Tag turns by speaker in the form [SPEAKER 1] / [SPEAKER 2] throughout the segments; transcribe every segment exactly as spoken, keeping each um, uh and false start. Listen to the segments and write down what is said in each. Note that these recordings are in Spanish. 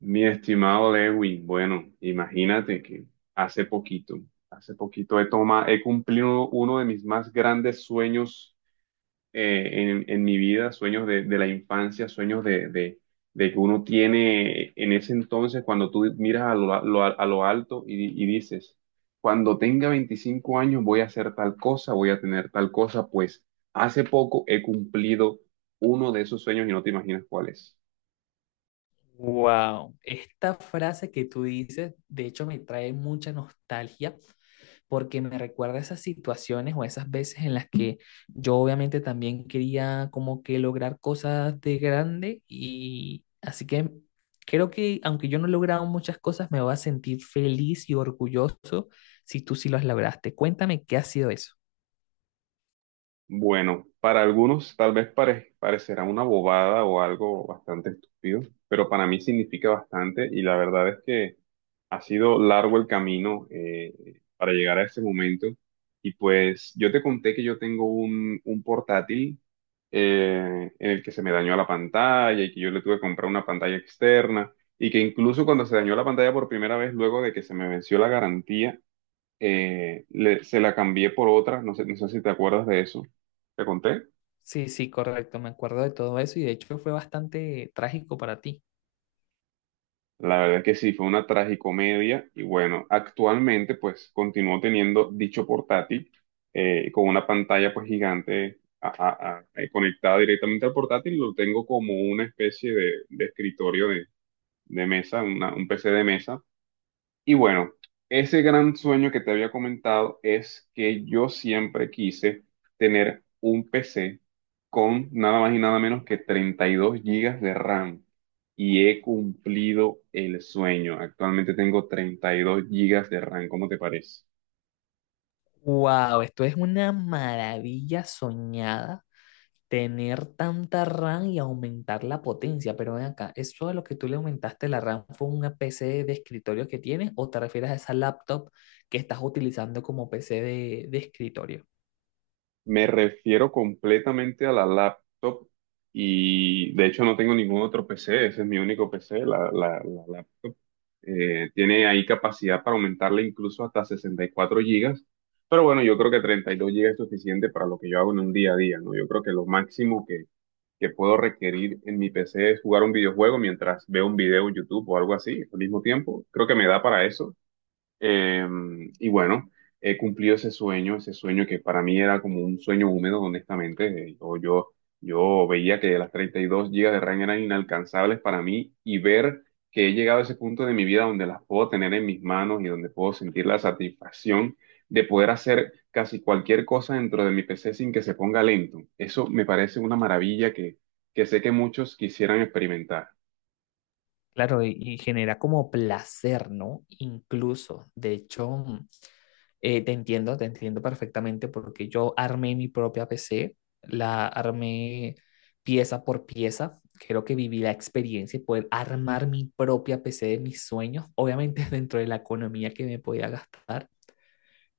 [SPEAKER 1] Mi estimado Lewin, bueno, imagínate que hace poquito, hace poquito he toma, he cumplido uno de mis más grandes sueños eh, en, en mi vida, sueños de, de la infancia, sueños de, de, de que uno tiene en ese entonces cuando tú miras a lo, a lo- a lo alto y, di- y dices, cuando tenga veinticinco años voy a hacer tal cosa, voy a tener tal cosa, pues hace poco he cumplido uno de esos sueños y no te imaginas cuál es.
[SPEAKER 2] Wow, esta frase que tú dices, de hecho, me trae mucha nostalgia porque me recuerda a esas situaciones o a esas veces en las que yo obviamente también quería como que lograr cosas de grande y así que creo que aunque yo no he logrado muchas cosas, me voy a sentir feliz y orgulloso si tú sí las lograste. Cuéntame qué ha sido eso.
[SPEAKER 1] Bueno, para algunos tal vez pare- parecerá una bobada o algo bastante estúpido, pero para mí significa bastante y la verdad es que ha sido largo el camino eh, para llegar a este momento. Y pues yo te conté que yo tengo un, un portátil eh, en el que se me dañó la pantalla y que yo le tuve que comprar una pantalla externa y que incluso cuando se dañó la pantalla por primera vez, luego de que se me venció la garantía, eh, le- se la cambié por otra, no sé, no sé si te acuerdas de eso, ¿te conté?
[SPEAKER 2] Sí, sí, correcto, me acuerdo de todo eso y de hecho fue bastante trágico para ti.
[SPEAKER 1] La verdad es que sí, fue una tragicomedia y bueno, actualmente pues continúo teniendo dicho portátil eh, con una pantalla pues gigante a- a- a- eh, conectada directamente al portátil, lo tengo como una especie de, de escritorio de, de mesa, una- un P C de mesa. Y bueno, ese gran sueño que te había comentado es que yo siempre quise tener un P C con nada más y nada menos que treinta y dos gigas de RAM. Y he cumplido el sueño. Actualmente tengo treinta y dos gigas de RAM, ¿cómo te parece?
[SPEAKER 2] Wow, esto es una maravilla soñada, tener tanta RAM y aumentar la potencia, pero ven acá, ¿eso de lo que tú le aumentaste la RAM fue una P C de escritorio que tienes o te refieres a esa laptop que estás utilizando como P C de, de escritorio?
[SPEAKER 1] Me refiero completamente a la laptop y de hecho no tengo ningún otro P C, ese es mi único P C, la, la, la laptop. Eh, tiene ahí capacidad para aumentarle incluso hasta sesenta y cuatro gigas. Pero bueno, yo creo que treinta y dos gigas es suficiente para lo que yo hago en un día a día, ¿no? Yo creo que lo máximo que, que puedo requerir en mi P C es jugar un videojuego mientras veo un video en YouTube o algo así al mismo tiempo. Creo que me da para eso. Eh, y bueno, he cumplido ese sueño, ese sueño que para mí era como un sueño húmedo, honestamente. Eh, Yo, yo, yo veía que las treinta y dos gigas de RAM eran inalcanzables para mí y ver que he llegado a ese punto de mi vida donde las puedo tener en mis manos y donde puedo sentir la satisfacción de poder hacer casi cualquier cosa dentro de mi P C sin que se ponga lento. Eso me parece una maravilla que, que sé que muchos quisieran experimentar.
[SPEAKER 2] Claro, y, y genera como placer, ¿no? Incluso, de hecho, mm, eh, te entiendo, te entiendo perfectamente porque yo armé mi propia P C, la armé pieza por pieza, creo que viví la experiencia y poder armar mi propia P C de mis sueños, obviamente dentro de la economía que me podía gastar.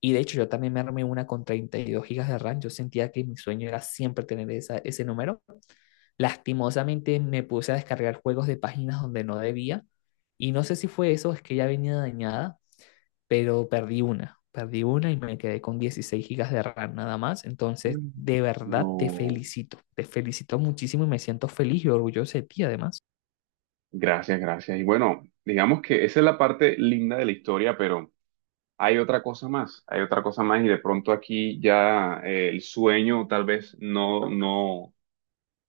[SPEAKER 2] Y de hecho, yo también me armé una con treinta y dos gigas de RAM, yo sentía que mi sueño era siempre tener esa, ese número. Lastimosamente me puse a descargar juegos de páginas donde no debía y no sé si fue eso, es que ya venía dañada, pero perdí una, perdí una y me quedé con dieciséis gigas de RAM nada más. Entonces,
[SPEAKER 1] Mm.
[SPEAKER 2] de verdad te
[SPEAKER 1] No.
[SPEAKER 2] felicito, te felicito muchísimo y me siento feliz y orgulloso de ti además.
[SPEAKER 1] Gracias, gracias. Y bueno, digamos que esa es la parte linda de la historia, pero hay otra cosa más, hay otra cosa más y de pronto aquí ya eh, el sueño tal vez no, no,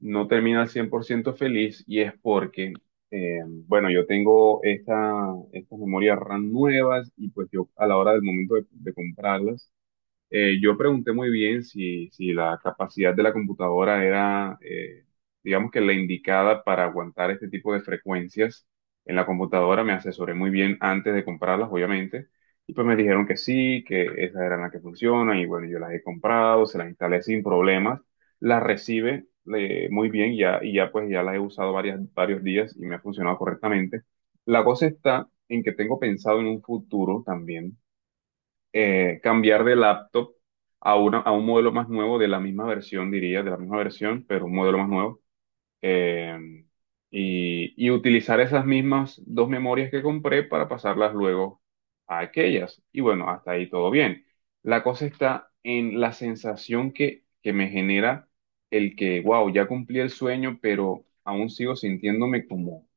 [SPEAKER 1] no termina al cien por ciento feliz y es porque, eh, bueno, yo tengo esta, estas memorias RAM nuevas y pues yo a la hora del momento de, de comprarlas, eh, yo pregunté muy bien si, si la capacidad de la computadora era, eh, digamos que la indicada para aguantar este tipo de frecuencias en la computadora. Me asesoré muy bien antes de comprarlas, obviamente. Y pues me dijeron que sí, que esas eran las que funcionan. Y bueno, yo las he comprado, se las instalé sin problemas. Las recibe eh, muy bien ya, y ya pues ya las he usado varias, varios días y me ha funcionado correctamente. La cosa está en que tengo pensado en un futuro también eh, cambiar de laptop a, una, a un modelo más nuevo de la misma versión, diría, de la misma versión, pero un modelo más nuevo. Eh, y, y utilizar esas mismas dos memorias que compré para pasarlas luego a aquellas. Y bueno, hasta ahí todo bien. La cosa está en la sensación que, que me genera el que, wow, ya cumplí el sueño, pero aún sigo sintiéndome como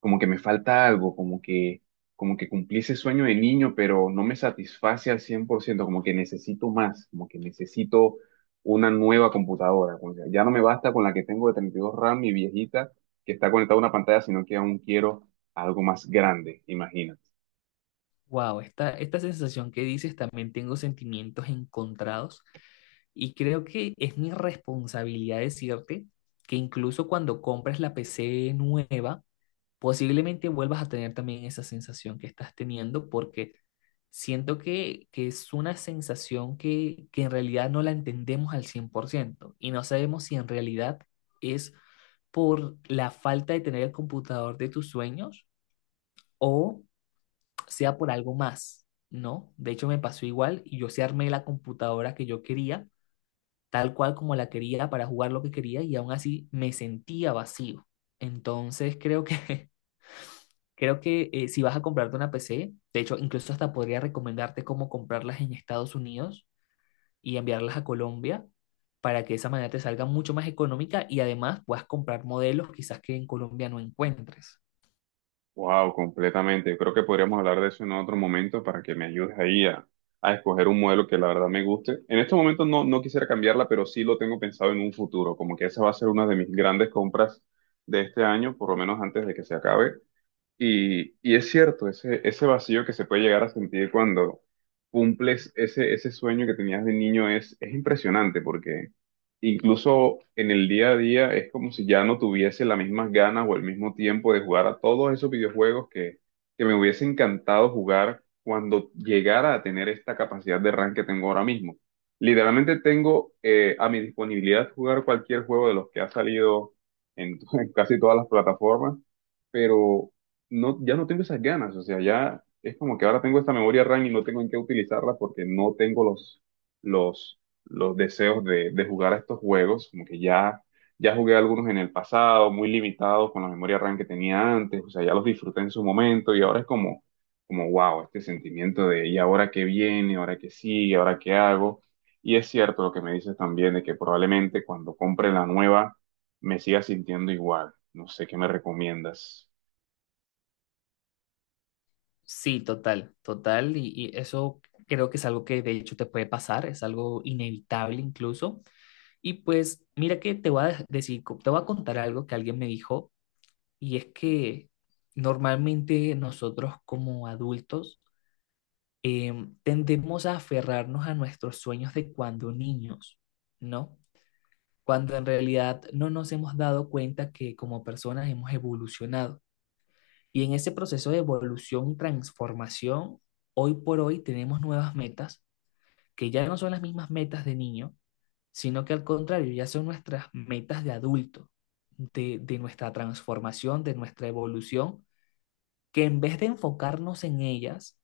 [SPEAKER 1] como que me falta algo, como que, como que cumplí ese sueño de niño, pero no me satisface al cien por ciento, como que necesito más, como que necesito una nueva computadora, como que ya no me basta con la que tengo de treinta y dos RAM y viejita, que está conectada a una pantalla, sino que aún quiero algo más grande, imagina.
[SPEAKER 2] Wow, esta, esta sensación que dices también tengo sentimientos encontrados y creo que es mi responsabilidad decirte que incluso cuando compres la P C nueva, posiblemente vuelvas a tener también esa sensación que estás teniendo porque siento que, que es una sensación que, que en realidad no la entendemos al cien por ciento y no sabemos si en realidad es por la falta de tener el computador de tus sueños o sea por algo más, ¿no? De hecho me pasó igual y yo sí armé la computadora que yo quería, tal cual como la quería para jugar lo que quería y aún así me sentía vacío. Entonces creo que Creo que eh, si vas a comprarte una P C, de hecho, incluso hasta podría recomendarte cómo comprarlas en Estados Unidos y enviarlas a Colombia para que de esa manera te salga mucho más económica y además puedas comprar modelos quizás que en Colombia no encuentres.
[SPEAKER 1] Wow, completamente. Yo creo que podríamos hablar de eso en otro momento para que me ayudes ahí a, a escoger un modelo que la verdad me guste. En estos momentos no, no quisiera cambiarla, pero sí lo tengo pensado en un futuro, como que esa va a ser una de mis grandes compras de este año, por lo menos antes de que se acabe. Y, y es cierto, ese, ese vacío que se puede llegar a sentir cuando cumples ese, ese sueño que tenías de niño es, es impresionante porque incluso en el día a día es como si ya no tuviese las mismas ganas o el mismo tiempo de jugar a todos esos videojuegos que, que me hubiese encantado jugar cuando llegara a tener esta capacidad de RAM que tengo ahora mismo. Literalmente tengo eh, a mi disponibilidad jugar cualquier juego de los que ha salido en en casi todas las plataformas, pero no, ya no tengo esas ganas, o sea, ya es como que ahora tengo esta memoria RAM y no tengo en qué utilizarla porque no tengo los, los, los deseos de, de jugar a estos juegos, como que ya, ya jugué algunos en el pasado, muy limitados con la memoria RAM que tenía antes, o sea, ya los disfruté en su momento y ahora es como, como wow, este sentimiento de ¿y ahora qué viene? ¿Ahora qué sigue? ¿Ahora qué hago? Y es cierto lo que me dices también de que probablemente cuando compre la nueva me siga sintiendo igual. No sé qué me recomiendas.
[SPEAKER 2] Sí, total, total. Y, y eso creo que es algo que de hecho te puede pasar, es algo inevitable incluso. Y pues mira que te voy a dej- decir, co- te voy a contar algo que alguien me dijo y es que normalmente nosotros como adultos em, tendemos a aferrarnos a nuestros sueños de cuando niños, ¿no? Cuando en realidad no nos hemos dado cuenta que como personas hemos evolucionado. Y en ese proceso de evolución y transformación, hoy por hoy tenemos nuevas metas que ya no son las mismas metas de niño, sino que al contrario, ya son nuestras metas de adulto, de, de nuestra transformación, de nuestra evolución que en vez de enfocarnos en ellas,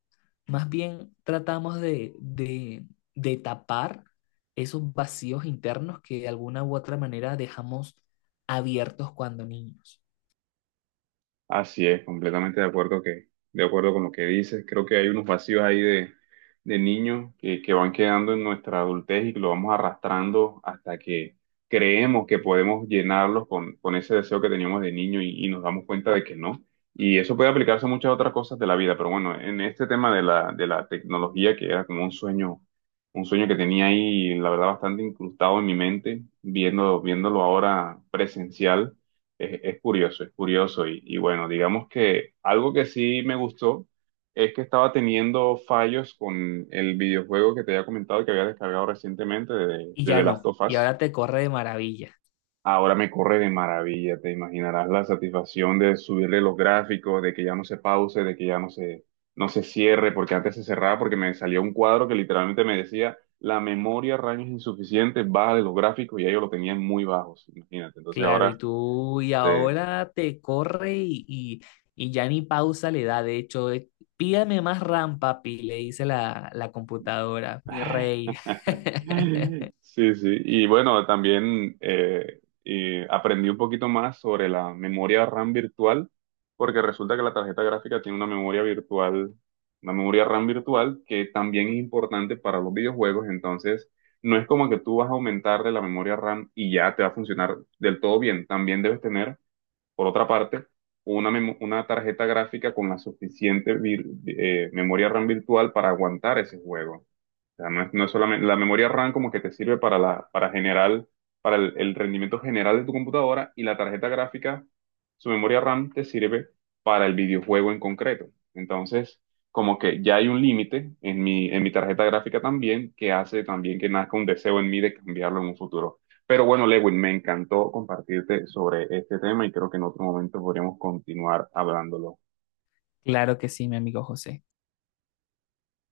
[SPEAKER 2] más bien tratamos de, de, de tapar esos vacíos internos que de alguna u otra manera dejamos abiertos cuando niños.
[SPEAKER 1] Así es, completamente de acuerdo que, de acuerdo con lo que dices. Creo que hay unos vacíos ahí de, de niños que, que van quedando en nuestra adultez y que lo vamos arrastrando hasta que creemos que podemos llenarlos con, con ese deseo que teníamos de niño y, y nos damos cuenta de que no. Y eso puede aplicarse a muchas otras cosas de la vida, pero bueno, en este tema de la, de la tecnología, que era como un sueño, un sueño que tenía ahí, la verdad, bastante incrustado en mi mente, viendo, viéndolo ahora presencial es, es curioso, es curioso. Y, y bueno, digamos que algo que sí me gustó es que estaba teniendo fallos con el videojuego que te había comentado que había descargado recientemente de,
[SPEAKER 2] Y
[SPEAKER 1] de
[SPEAKER 2] ya
[SPEAKER 1] The Last
[SPEAKER 2] no,
[SPEAKER 1] of
[SPEAKER 2] y
[SPEAKER 1] Us.
[SPEAKER 2] ahora te corre de maravilla.
[SPEAKER 1] Ahora me corre de maravilla, te imaginarás la satisfacción de subirle los gráficos, de que ya no se pause, de que ya no se, no se cierre, porque antes se cerraba porque me salía un cuadro que literalmente me decía, la memoria RAM es insuficiente, baja de los gráficos y ya yo lo tenía en muy bajos, imagínate. Entonces
[SPEAKER 2] Claro, y
[SPEAKER 1] ahora
[SPEAKER 2] tú, y
[SPEAKER 1] se...
[SPEAKER 2] ahora te corre y, y, y ya ni pausa le da. De hecho, eh, pídame más RAM, papi, le dice la, la computadora, mi rey.
[SPEAKER 1] Sí, sí. Y bueno, también eh, y aprendí un poquito más sobre la memoria RAM virtual, porque resulta que la tarjeta gráfica tiene una memoria virtual, una memoria RAM virtual que también es importante para los videojuegos. Entonces, no es como que tú vas a aumentarle la memoria RAM y ya te va a funcionar del todo bien. También debes tener, por otra parte, una, memo- una tarjeta gráfica con la suficiente vir- eh, memoria RAM virtual para aguantar ese juego, sea, no es, no es solamente la memoria RAM como que te sirve para la, para general, para el, el rendimiento general de tu computadora y la tarjeta gráfica, su memoria RAM te sirve para el videojuego en concreto. Entonces, como que ya hay un límite en mi, en mi tarjeta gráfica también que hace también que nazca un deseo en mí de cambiarlo en un futuro. Pero bueno, Lewin, me encantó compartirte sobre este tema y creo que en otro momento podríamos continuar hablándolo.
[SPEAKER 2] Claro que sí, mi amigo José.